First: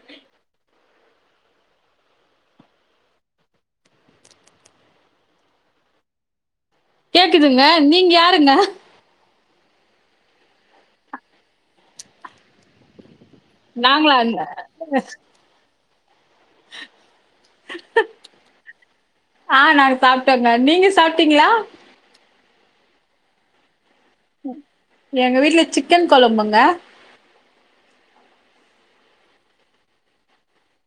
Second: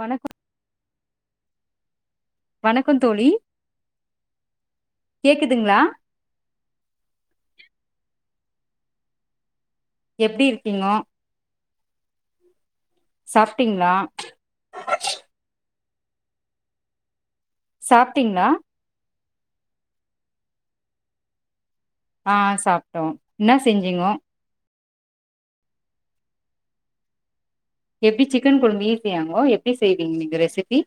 வணக்கம் வணக்கம் தோழி கேக்குதுங்களா கேக்குதுங்க நீங்க யாருங்க எப்டி இருக்கீங்கோ சாப்ட்டீங்களா நாங்ளா அந்த சாப்ட்டீங்களா ஆஹ் நாங்க சாப்ட்டோங்க நீங்க சாப்ட்டீங்களா ஆஹ் சாப்ட்டோ என்ன செஞ்சிங்கோ எங்க வீட்டுல சிக்கன் கொழம்புங்க எப்டி சிக்கன் குழபு ஈசியாங்கோ எப்டி செய்வீங்க நீங்க ரெசிபி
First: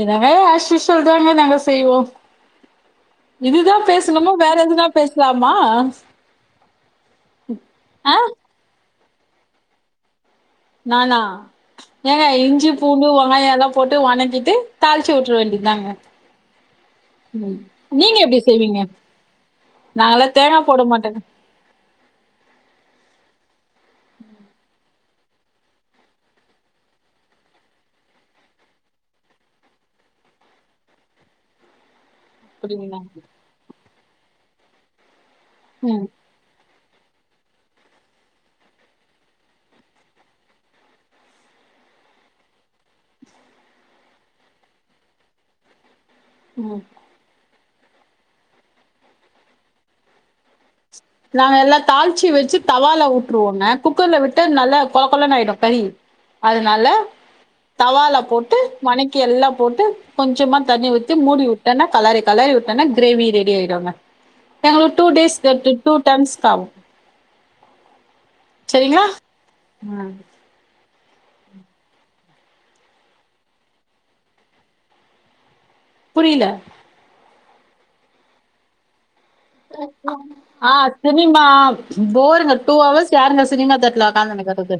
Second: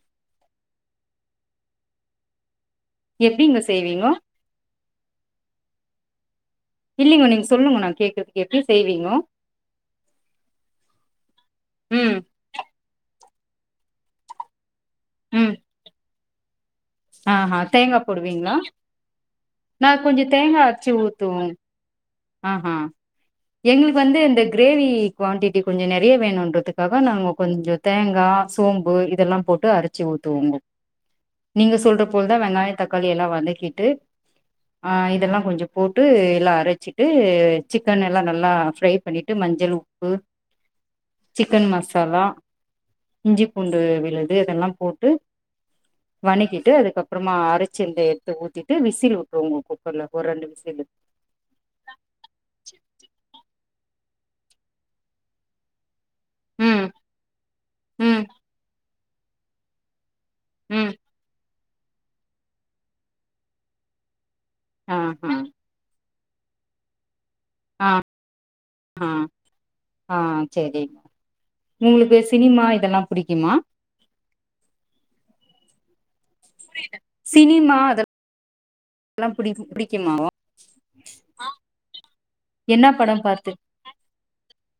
என்னங்க அஸ் யூஸ்வல் தாங்க நாங்க செய்வோ எப்டிங்க இதுதா செய்வீங்கோ பேசணுமோ வேற எதுனா பேசலாமா இல்லலைங்க நீங்க சொல்லுங்க நா ஆ கேகறதுக்கு எப்படி செய்வீங்கோ நானா ம் ஏங்க இஞ்சி பூண்டு ஒ ங்காய எல்லா போட்டு வணக்கிட்டு தாளிச்சிட்டுற வேண்டியதாங்க ஆஹ்ஹ தேங்கா போடுவீங்களா செய்வீங்க? நா கொஞ்ச நாங்கலாம் தேங்கா போட அச்சு மாட்டோங்க. ஊத்துவோ ஆஹ்ஹ எங்களுக்கு வந்து இந்த கிரே [unintelligible] குவாண்டிட்டி கொஞ்ச நெரிய வேணும்ன்றதுக்காக நாங்க கொஞ்ச தேங்கா சோம்பு இதெல்லா போட்டு அரைச்சு ஊத்துவோங்க நீங்க சொல் அதுபோல தா வெங்காய புரியுதுங்களா? தக்காளி எல்லா வதக்கிட்டு ஆஹ் இதெல்லா கொஞ்சொ போட்டு ம், எல்லா அரச்சு ட்ரு சிக்கன் எல்லா நல்லா ஃப்ரை பண்ணிட்டு மஞ்சள் உப்பு சிக்கன் மசாலா இஞ்சி பூண்டு விழுது உ அதெல்லா போட்டு வனக்கிட்டு ம். அதுக்கப்றமா அரச் சித எடுத்து ஊத்திட்டு விசில் வுட்டுருவோ [unintelligible] குக்கர்ல ஒரு ரெண்டு வி நாங் எல்ல தாலிச்சி வெச்சு தவால வுட்ருவோ நா குக்கர்ல விட்டு நல்லா கொல கொலன் ஆய்டு கறி அதனால ம் தவால ம் போட்டு வனக் எல்லா போட்டு கொஞ்சம்மா தண்ணி ம் ஊத்தி மூடி உ ட்டனா கலறி கலறி வுட்டனா கிரேவி ரெடி ஆய்டுங்க [unintelligible] ஆ டூ ஹா டேஸ் [unintelligible] டூ டைம்ஸ் காவு அ அ ம். அ செரி செரி உங்ளுக்கு சினிமா இதெல்லா புடிக்குமா புரியில சினிமா அதெல் ஆஹ் சினிமா போர் அ டூ என்ன அவர்ஸ் படம் யாருங்க பாத்து சினிமாதேட்டர்ல உக்கார்ந்துனு இருக்கறது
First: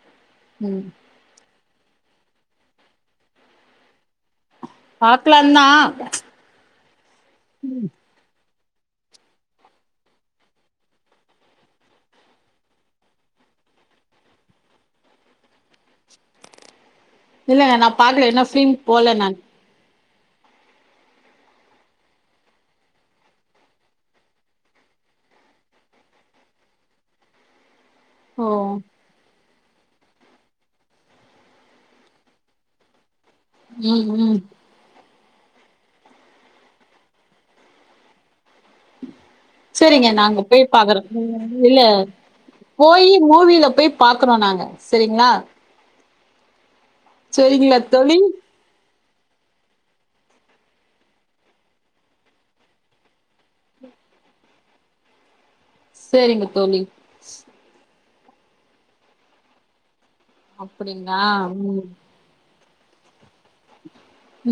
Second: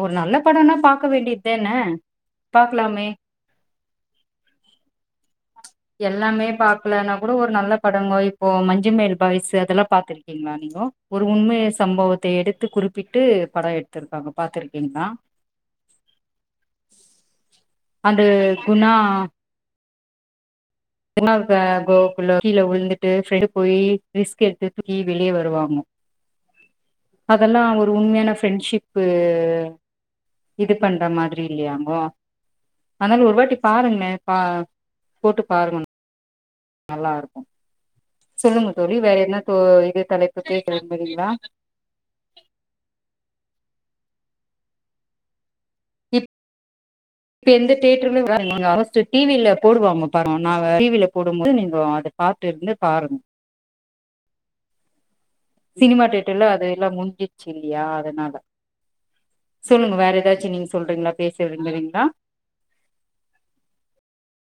ஒரு நல்ல படம்னா பாக்க வேண்டியதுதானே பாக்கலாமே பாத் எல்லாமே பாக்கலனா கூட ஒரு நல்ல படங்கோய் இப்ப மஞ்சுமேல் பாய்ஸ் அதெல்லாம் பாத்துருக்கீங்களா நீங்கொ ஒரு உண்ம சம்பவத்தை எடுத்து குறிப்பிட்டு படம் எடுத்திருக்காங்க பாத்துருக்கீங்களா இல்லைங்க நான் பா்கக்கல என்ன ஃபிலிம் போல நான் [unintelligible] கோக்குள்ள கீழ விழுந்துட்டு போய் ரிஸ்க் எடுத்து தூக்கி வெளியே வருவாங்க அதெல்லாம் உண்மயான ஓ ஃபரெண்ட்ஷிப் இது பண்ற மாதிரி இல்லையாமோ அதனால ஒரு வாட்டி ம் பாருங்கள ம் பா போட்டு பாருங்க நல்லா இருக்கும் சரிங்க நாங்க பேச போய் பாக்குறோம் விரும்புறீங்களா இல்ல போயி மூவில போய் பாக்குறோ நாங்க செரிங்களா இப் இப்ப எந்த தோழி தியேட்டருன்னு வருமாங்க [unintelligible] டிவில போடுவாங்க பாருங்க நாங்க டிவில போடும்போது நீங்க அதை பார்த்து இருந்து பாருங்க சினிமா தியேட்டர்ல சரிங்க அது தோழி எல்லாம் முஞ்சிச்சு இல்லையா அதனால சொல்லுங்க வேற ஏதாச்சும் நீங்க சொல்றீங்களா அப்படிங்களா ம் பேசவிரும்புரீங்களா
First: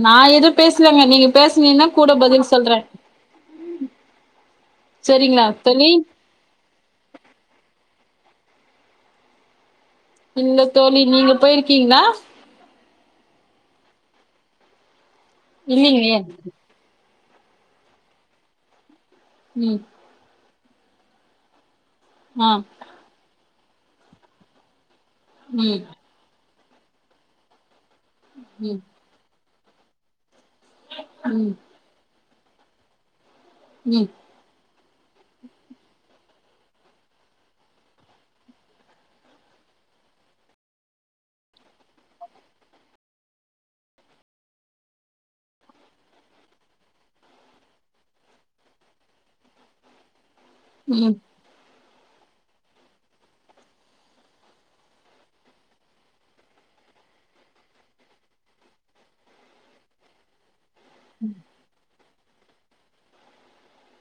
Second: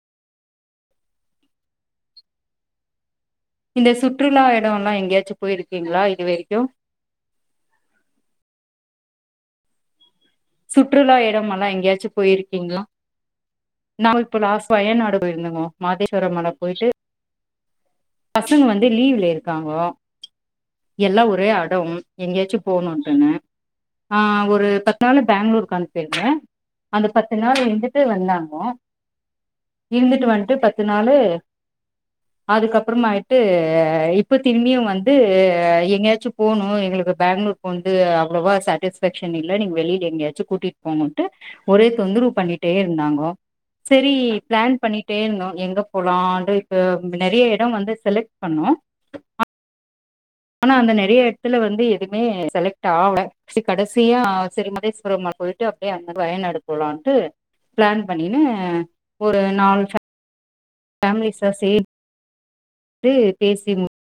நான் எதும் பேசலங்க நீங்க பேசுனீன்கனா கூட பதில் சொல்றேன் இந்த சுற்றுலா இடம் எல்லாம் எங்கேயாச்சும் சரிங்களா தோழி போயிருக்கீங்களா இது வரைக்கும் இல்ல தோழி சுற்றுலா நீங்க இடமெல்லாம் போயிருக்கீங்களா எங்கேயாச்சும் போயிருக்கீங்களா நான் இப்ப லாஸ் வயன்நாடு போயிருந்தேங்கோ இல்லைங்களே மாதேஸ்வரமலை போயிட்டு பசங்க வந்து லீவ்ல ம் இருக்காங்கோ எல்லாம் ஒரே அடம் ஆ எங்கேயாச்சும் போகணுனு சொன்னேன் ஆ ஒரு பத் அதனால பெங்களுருக்கு ம் அனுப்பிருங்க அந்த பத்து நாள் எஞ்சப் த்து வந்தாங்கோ ம் இந்துட்டு வந் த்து பத்து நாலு அதுக்கப் ப்பறோமாயிட் த்து ம் ம் இப்ப திரும்பியு வந் து எங்கயாச்சு போனு எங்களுக்கு பேங்களூர் போன்து அவ்ளோவா ஸ்டடீஸ்ஃபேக்சன் இல்ல நீங்க வெளில எங்கயாச்சு கூட்டிட்டு போங்கோன்ட்டு ஒரே தொந்தரவு பண்ணிட்டே இருந்தாங்கோ செரி பிளான் பண்ணிட்டே இருந்தோ எங்க போலான்ட்டு இப்ப நெறய இட எடோ வந்து செலக்ட் பண்ணோ அ ஆனா அந்த ம் நெறய எஎத்துல வந்து எதுமே செலக்ட் ஆவுல சி கடைசியா செரி மதேஸ்வரம்மா போயிட்டு அப்டியே அங்கருந்து வயனாடு போலான்ட்டு பிளான் பண்ணின்னு ஒரு நாலு சே ஃபேமிலிஸ்ஷ சேர்ந் த்து பேசி முடிச்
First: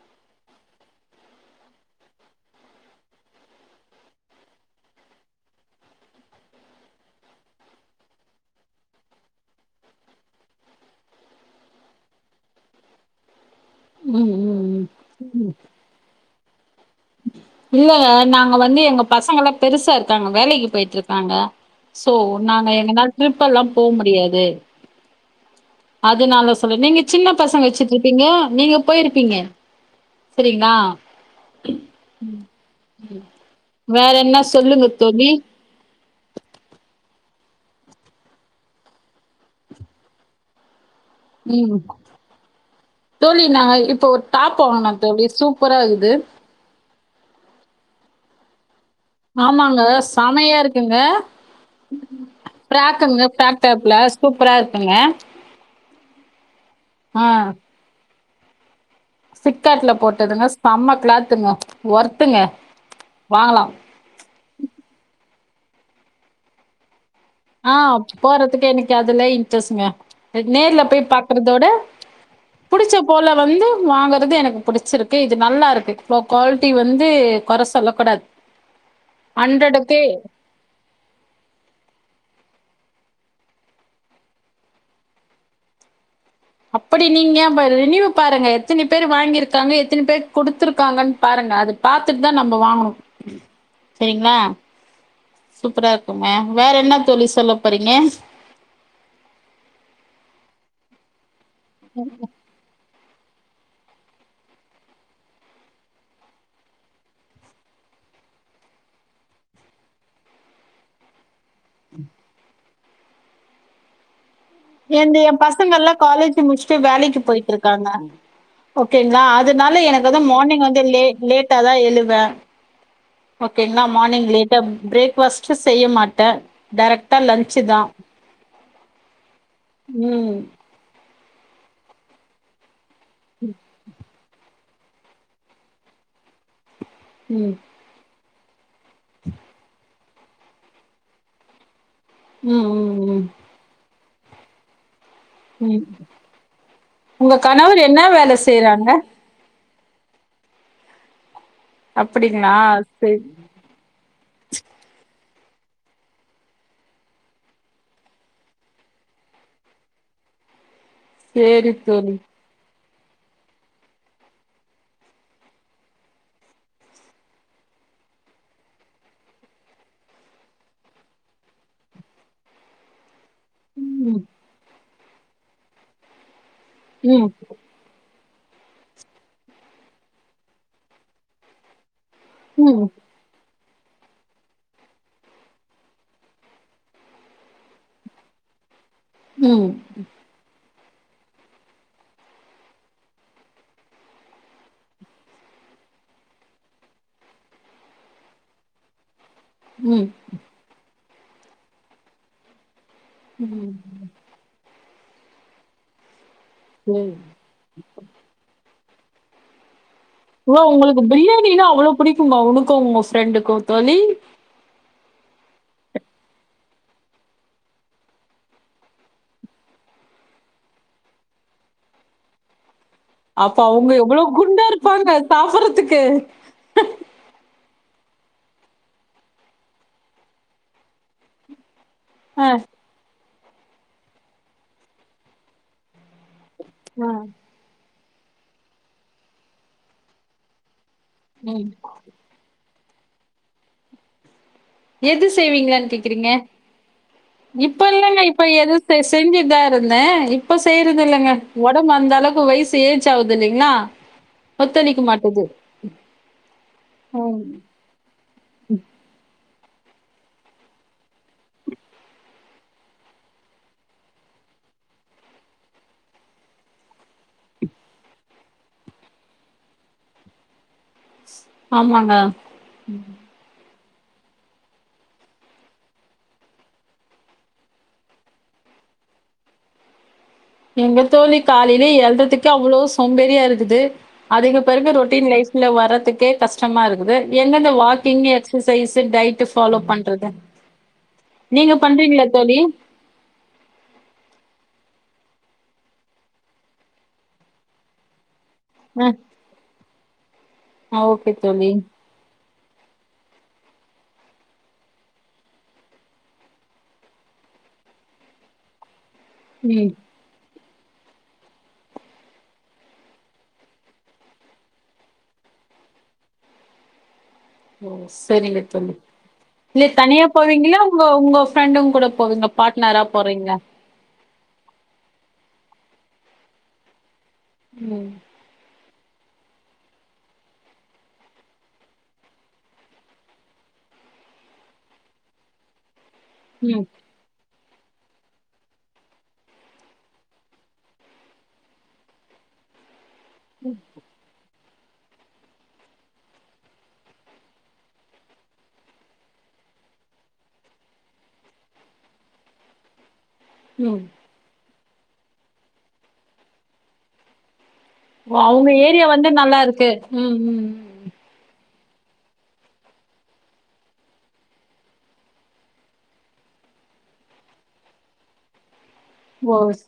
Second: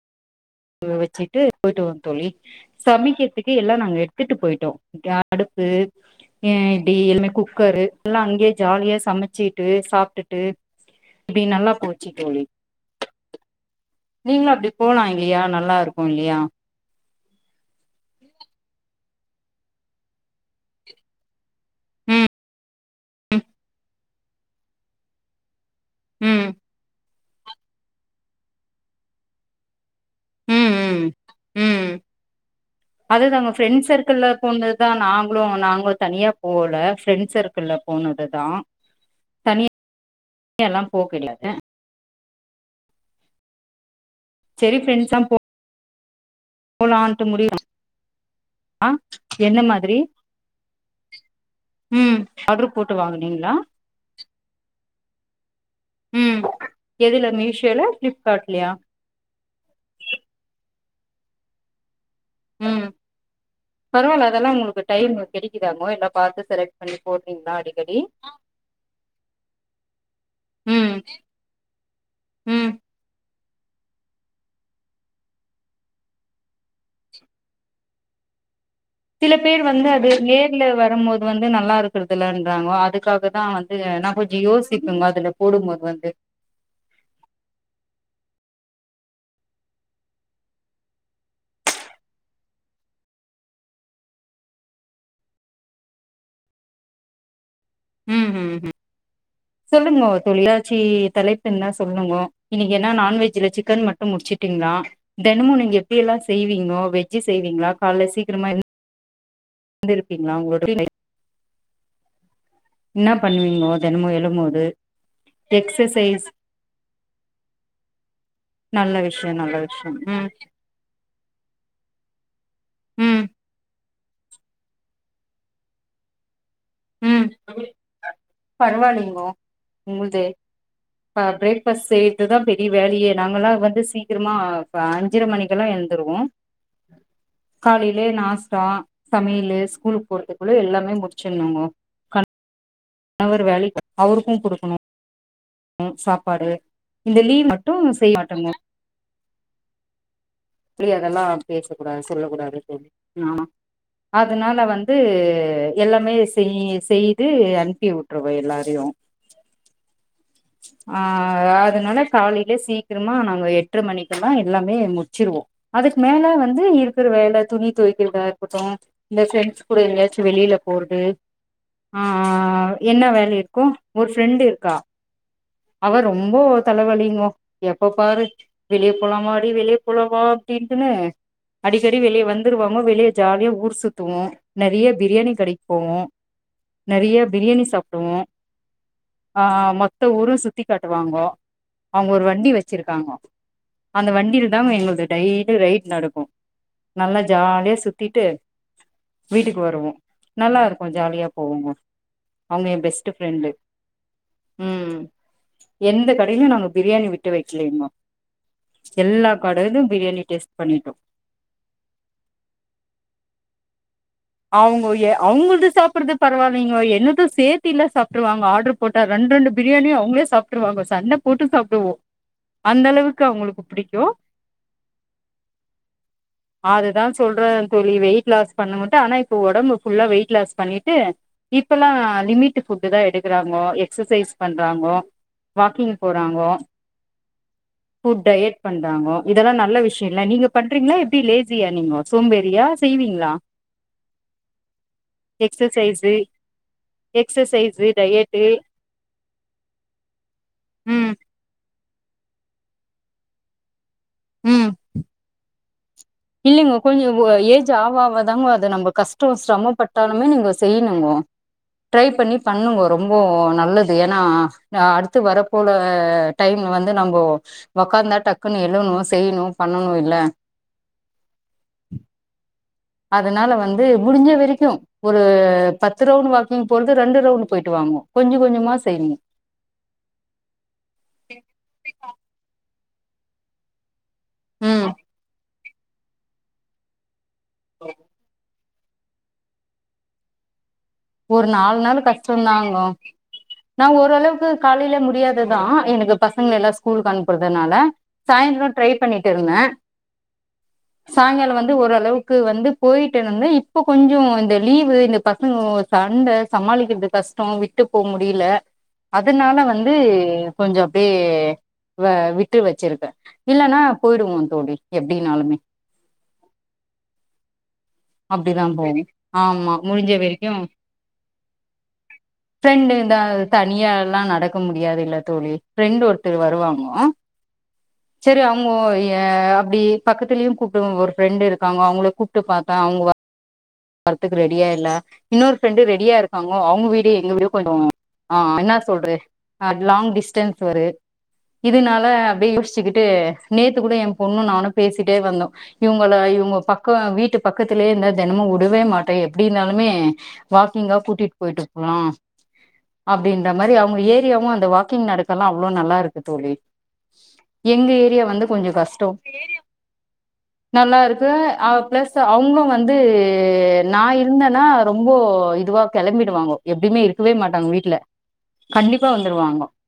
அ வெச்சுட்டு போயிட்டு வோம் தோழி சமிக்கித்துக்கு எல்லா நாங்க எடுத்துட்டு போயிட்டோ கே அடுப்பு ஆ இப்டி எல்லுமே குக்கரு எல்லா அங்கேயே ஜாலியா சமச்சுட்டு சாப்டுட்டு இப்டி நல்லா போச்சு தோழி ம் நீங்ளு அப்டி ம் போலா இல்லியா நல்லா இருக்கு இல்லியா இல்லங்க நாங்க வந்து எங்க பசங்க எல்லா பெருசா இருக்காங்க வேலைக்கு போயிட்ருக்காங்க சோ ம் நாங்க எங்கான ட்ரிப் எல்லா போ முடியாது ம் அதனால சொல்லி நீங்க சின்னப் பசங்க வச்சிட்ருப்பீங்க நீங்க போயிருப்பீங்க உம் சரிங்களா உம் உம் அதுதாங்க ஃப்ரெண்ட்ஸ் வேற சர்க்கிள் என்ன சொல்லுங்க போனதுதா தோழி நாங்களு நாங்களு தனியா போல ஃப்ரெண்ட் சர்க்கள்ல போனதுதா தனிய எல்லா போ [unintelligible] ம் தோழி நாங்க இப்போ ஒர் டாப் செரி [unintelligible] ஃப்ரெண்ட்ஸா தோழி சூப்பரா இருகுது து போலான்ட்டு முடிவு பண்ண ஆ ஆமாங்க சமயா இருக்குங்க ம் ஆர்டர் போட்டு பிரக்குங்க வாங்குனீங்களா பிரக்டேப்ல சூப்பரா இருக்குங்க ஆ காட்லியா கிளாத்துங்கோ ஒர்த் உம் பரவால்ல அதெல்லா உங்களுக்கு டைம் இருக் கெடைக்குதாங்கோ எல்லா பாத்து செலக்ட் பண்ணி போட்றீங்களா ஆ, அடிக்கடி போறதுக்கு எனக்கு அதுல இன்ட்ரஸ்ஸுங்க எனக்கு நேர்ல ம் போய் பாக்குறதோட ம் புடிச்ச போல வந்து வாங்கறது எனக்கு புடிச்சிருக்கு இது நல்லாருக்கு ஒ குவால்ட்டி வந்து கொற சொல்ல கூடாது சில பேர் வந்து அது நேர்ல வரும்போது வந்து நல்லா இருக்குறதுலான் [unintelligible] அதுக்காகதா வந்து நா கொஞ்சோ யோசிப்பங்க அதுல போடும்மோது வந்து அப்படி நீங்யா ப ரின்வ்யூ பாருங்க எத்தினி பேரு வாங்கிருக்காங்க எத்தினி பேர் குடுத்துருக்காங்கன் பாருங்க அது பாத்துட் தா நம்ப வாங்கணு சேரிங்ளா சூப்பரா இருக்குங்க வேற என்ன தோழி சொல்லும் ம் ஹம் ம் சொல்லுங்லோ தொழிலாட்சி தலைப் பின்னா சொல்லுங்கோ இன்னிக்கென்னா நான்வெஜ் ஜ்ல சிக்கன் மட்டு முடிச்சுட்டீங்ளா தெனமு நீங்க எப்டி எல்லா செய்வீங்கோ வெஜ்ஜு செய்வீங்ளா கால்ல சீக்கிரமா எந் ந்திருப்பீங்ளா [unintelligible] என்ன பண்வீங்கோ தெனமு எழுமோ என்டு என் பசங்கல்லா காலேஜு முடிச்ட்டு வேலைக்கு போயிட்ருக்காங்க நல்ல ஓகேங்களா விஷயம் நல்ல அதுனால விஷயம் எனக் வந்து ம் மோர்னிங் வந்து லேட் லேட்டா தா எழுவ ம் ஓகேங்ளா மோர்னிங் லேட்டா பிரேக்ஃபாஸ்ட்டு செய்ய மாட்ட டேரெக்ட்டா ம் லன்ச்சு தா பரவாயில்லைங்கோ உங்கள்து ம் ப பிரேக்ஃபாஸ்ட் செய்யற்துதா பெரிய வேலையே நாங்கல்லா வந்து சீக்கிரமா ப அஞ்சுர மணிக்கெல்லா எந்துருவோ ம் காலைலே நாஸ் ட்டா சமையலு ஸ்கூலுக் போறதுக்குள்ள எல்லாமே முட்ச்சுர்னோங்கோ ம் ம் அவுர் வேலைக் அவுருக்கு குடுக்குணு ம் இந்த உங்க லீவ் மட்டு கணவர் என்னா செய்ய வேல மாட்டோங்கோ செய்றாங்க ப்லி அதல்லா பேசக்கூடாது சொல்ல அப்படிங்களா? கூடாது தோழி சரி, நானா ஆதுனால வந்து எல்லாமே செய் செய்து அன்ப்பி உட்ருவ எல்லாரியு அ சரி ஆதுனால தோழி. காலைலே சீ கிரமா நாங்க எட்ர மணிக்கல்லா எல்லாமே முட்ச்சிருவோ அதுக் மேல வந்து இருக்குற வேல துணி துவைக்கிற்தா இர்க்குட்டு இந்த ஃப்ரெண்ட்ஸ் கூட எங்யாச்சு வெளில போற்து ஆ என்ன வேலி இர் கு ஒரு ம் ஃப்ரெண்ட் இர்க்கா அவ ரொம்போ தலவலிங்கோ ம் எப்ப பாரு வெளிய போலாமாடி வெளிய போலா வா அப்டின்ட்டுனு அடிக் கெடி வெளிய வந்துருவாங்கோ ம் வெளிய ஜாலியா ஊர்ஸ் துத்துவோ நறிய பிரியாணி கடிக் போவோ நறிய பிரியாணி சாப்டுவோ ஆஆ ம் மொத்த ஊரு சுத் த்தி காட்டுவாங்கோ அவுங்க ஒரு வண்டி வெச்சிருக்காங்கோ அந்த வண்டில் தா ம எங்கள்து டைட்டு ரைட் நடக்கு நல்லா ஜாலியா சுத்தீட்டு வீட்டுக்கு வருவோ ம். நல்லா இருக்கு ஜாலியா போவோங்க அவுங்க என் பெஸ் ட்டு ஃப்ரெண்டு ம் எந்த கட் டையிலையு நாங்க பிரியாணி சரி. விட்டு வெக்குலைங்கோ எல்லா கடைலும் ஓ உங்குளுக்கு பிரியாணின்னா அவ்வளோ புடிக்குமா உனக்கோ உங்க ஃப்ரெண்டுக்குத் தோழி அவங்கோ எ அவங்குள்து சாப்புறது பரவாயில்லைங்கோ என்னது சேத்தில்ல சாப்ட்ருவாங்க ஆட்ரு போட்டா ரெண்டு ரெண்டு பிரியாணியு அவங்களே சாப்ட்ருவாங்கோ சண்ட போட்டு சாப்டுவோ அந்த அளவுக்கு அப்ப அவங்களுக்கு அவங்க பிடிக்கு எவ்வளோ குண்டா இருப்பாங்க சாப்புட்றதுக்கு வெயி வெயிட்லாஸ் பண்ணும்போது ட்டு ஆனா இப்போ ஒடம்பு ஃபுல்லா வெயிட் லாஸ் பண்ணிட்டு இப் ப்பல்லா அ, லிமிட்டு ஃபுட்டுதா எடுத் க்குறாங்கோ எக்சசைஸ் பண்றாங்கோ வாக்கிங்கு போறாங்கோ அ, ஹூ டயட் பண்றாங்க இதலா நல்ல விஷ்யொல்ல நீங்க பண்றீங்ளா என் டி ம். லேசியா நீங்கோ சோம்பேரியா செய்வீங்ளா எது செய்வீங்ளான் எக்ஸசைஸு கேக்குறீங்க இப்ப எக்ஸசைஸு இல்லங்க டயட்டு இப்ப எது செ செஞ்சுட்தா இருந்த இப்ப செய்றது ம் இல்லங்க ஒ டம்பு அந்த அளவுக்கு வயசு ஏஜ் ஆவுதில்லைங்களா ஒத்துழிக்க மாட்டுது இல்லிங்க கொஞ்சொ ம். ஏஜ் ஆவ ஆவதாங்க அது நம்ப கஷ்டொ ஷ்ரமப்பட்டாலுமே நீங்க செய்ணுங்க ட்ரை பண்ணி பண்ணுங்கோ ரொம்போ நல்லது ஏன்னா அடுத்து வர போல டைம்ல வந்து நம்போ ஒக்காந்தா டக்குன்னு எழுணு செய்ணு பண்ணணு இல்ல ஆமாங்க அதுனால வந்து முடிஞ்ச வரைக்கு ஒரு பத்து ரவுண்ட் வாக்கிங் போறது ரெண்டு ரவுண்ட் போயிட்டு வாங்கோ கொஞ்ச கொஞ்சமா செய்ணு எங்க தோழி காலைல எழ்றதுக்கே அவ்ளோ சோம்பேரியா இருக்குது அதுக்கு ம் பெறகு ரொட்டீன் லைஃப் ல வர்றதுக்கே கஷ்டமா இருக்குது எங்கருந்து walking exercise diet follow பண்றது ஒரு நீங்க நால் நாள் பண்றீங்களா கஷ்டொ தோழி? தாங்கோ நா ஓரளவுக்கு காலைல மு முடியாதுதா எனக்கு பசங்க எல்லா ஸ்கூல்க்கு அனுப்புறதுனால சாய்ந்தரோ ட்ரை பண்ணிட்டு இருந்த அ ஓகே சாய்ங்காலொ தோழி. வந்து ஓரளவுக்கு வந்து போயிட்டுருந்த இப்போ கொஞ்சொ இந்த லீவு இந்த பசங்க சண்ட சமாளிக்கெற்து கஷ்டொ விட்டுப் போ முடில அதுனால வந்து ம். கொஞ்சொ அப்டியே வ விட்டு வச்சிருக்க இல்லன்னா போய்டுவோ தோழி எப்டின்னாலுமே ஓ சரிங்க தோழி ஆமா இல்ல முடிஞ்ச தனியா வரைக்கு போவீங்களா உங்கோ உங்கொ ஃப்ரெண்டுங் கூட போவீங்க ஃப்ரெண்டு பாட்னரா இந்த போறீங்க தனியால்லா நடக்க முடியாது இல்ல தோழி ஃப்ரெண்டு ஒருத்தர் வருவாங்கோ ம். சரி அவுங்கோ ய அப்டி பக்கத்துலயு கூப்டுவோ ஒரு ஃப்ரெண்டு இருக்காங்கோ அவுங்களையு கூப்ட்டு பாத்த அவுங்க வர்றத்துக்கு ரெடியா இல்ல இன்னொரு ஃப்ரெண்டு ரெடியா இருக் காங்கோ ம். அவுங்க வீடு எங்க வீடு கொஞ்சொ ஆ என்ன சொல்ற அ லாங் டிஸ்டன்ஸ் வரு இதுனால அப்டியே யோசிச்சுக் ட்டு நேத்து கூட ஏம் பொண்ணு நானு பேசிட்டே வந்தோ இவுங்கள இவுங்க பக்கொ வீட்டு பக்கத்துலயே இருந்தா தெனமு விடவே மாட்ட எப்டி இருந்தாலுமே வாக்கிங்கா கூட்டிட் போயிட்டு போலா அப்டின்ற மாரி அவுங்க ம். ஏரியாவு அந்த வா க்கிங் நடக்கல்லா அவ்வளோ நல்லா இருக்கு தோழி எங்க ஏரியா ஓ வந்து அவங்க கொஞ்சோ ஏரியா கஷ்டோ வந்து நல்லா இருக்கு. ம். ம். நல்லா ம். இருக்கு அப் ப்ளஸ் அவங்களு வந்து து நா இருந்தன்னா ரொம்போ இதுவா கெளம்பிடு வாங்கோ எப்பயுமே இருக்கவே மாட்டாங்க வீட்ல கண்டிப்பா ஓ! வந்துருவாங்க ஸ்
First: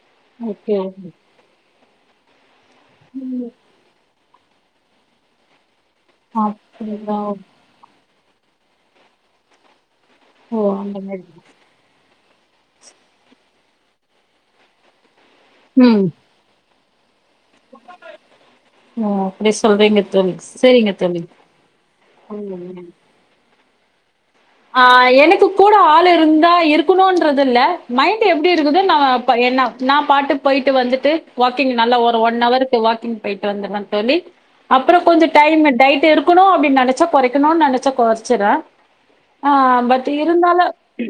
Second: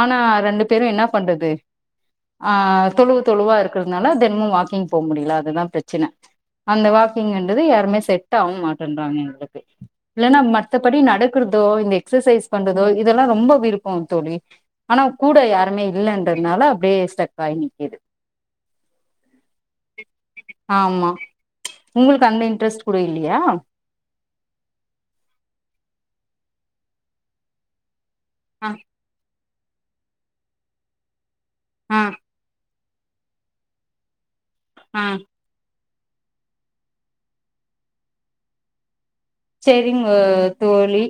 ஆனா ரெண்டு ஓகே. பேரு என்ன ஓகே. பண்றது ஆ தொழுவு தொழுவா இருக்கிறதுனால து இன்னு வாக்கிங் போ முடியல அதுதா ப்ரச் சன அந்த வாக் அப்படிங்களா? இங்க இந்தது யாருமே செட் டாக மாட்டன்றாங்க எங்ளுக்கு இல்லன்னா ஓ மத்தபடி அந்த மாரி. நடக்கிறதோ இந்த எக்சசைஸ் பண்றதோ இதெல்லா ரொம்ப விருப்போ தோழி ஆனா கூட யாருமே ம். இல்லன்றத்னால அப்டியே ஸ்டக் ஆகி நிக்குது ஓ அப்டி சொல்றீங்க தோழி சரிங்க ஆமா தோழி உங்களுக்கு அந்த இன்ட்ரஸ்ட் ம். கூட இல்லையா ஆ எனக்கு கூட ஆள் இருந்தா இருக்கணுன்றதுல்ல மைண்ட்டு எப்டி ஆ இருக்குது நா பைய்யன்னா நா பாட்டு போய்ட்டு வந்துட்டு ப வாக்கிங் நல்லா ஆ ஒரு ஒன் அவர் தோ வாக்கிங் போய்ட்டு வந்துருவ தோழி அப்றோ ஆ கொஞ்சோ டைமு டைட் டு இருக்குணு அப்டினு நெனச்சா கொறைக்கணுன் நெனச்சா கொறச்சிற செரிங்க தோழி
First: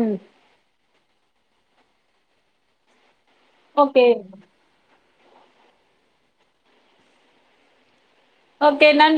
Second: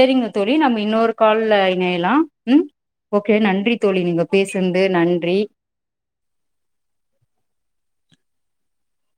ம் தோழி நம்ம இன்னொரு கால்ல இனையலா ம் ஓகே நன்றி தோழி ஓகே. நீங்க பேசுன்து நன் ப்ரீ ஓகே நன்றி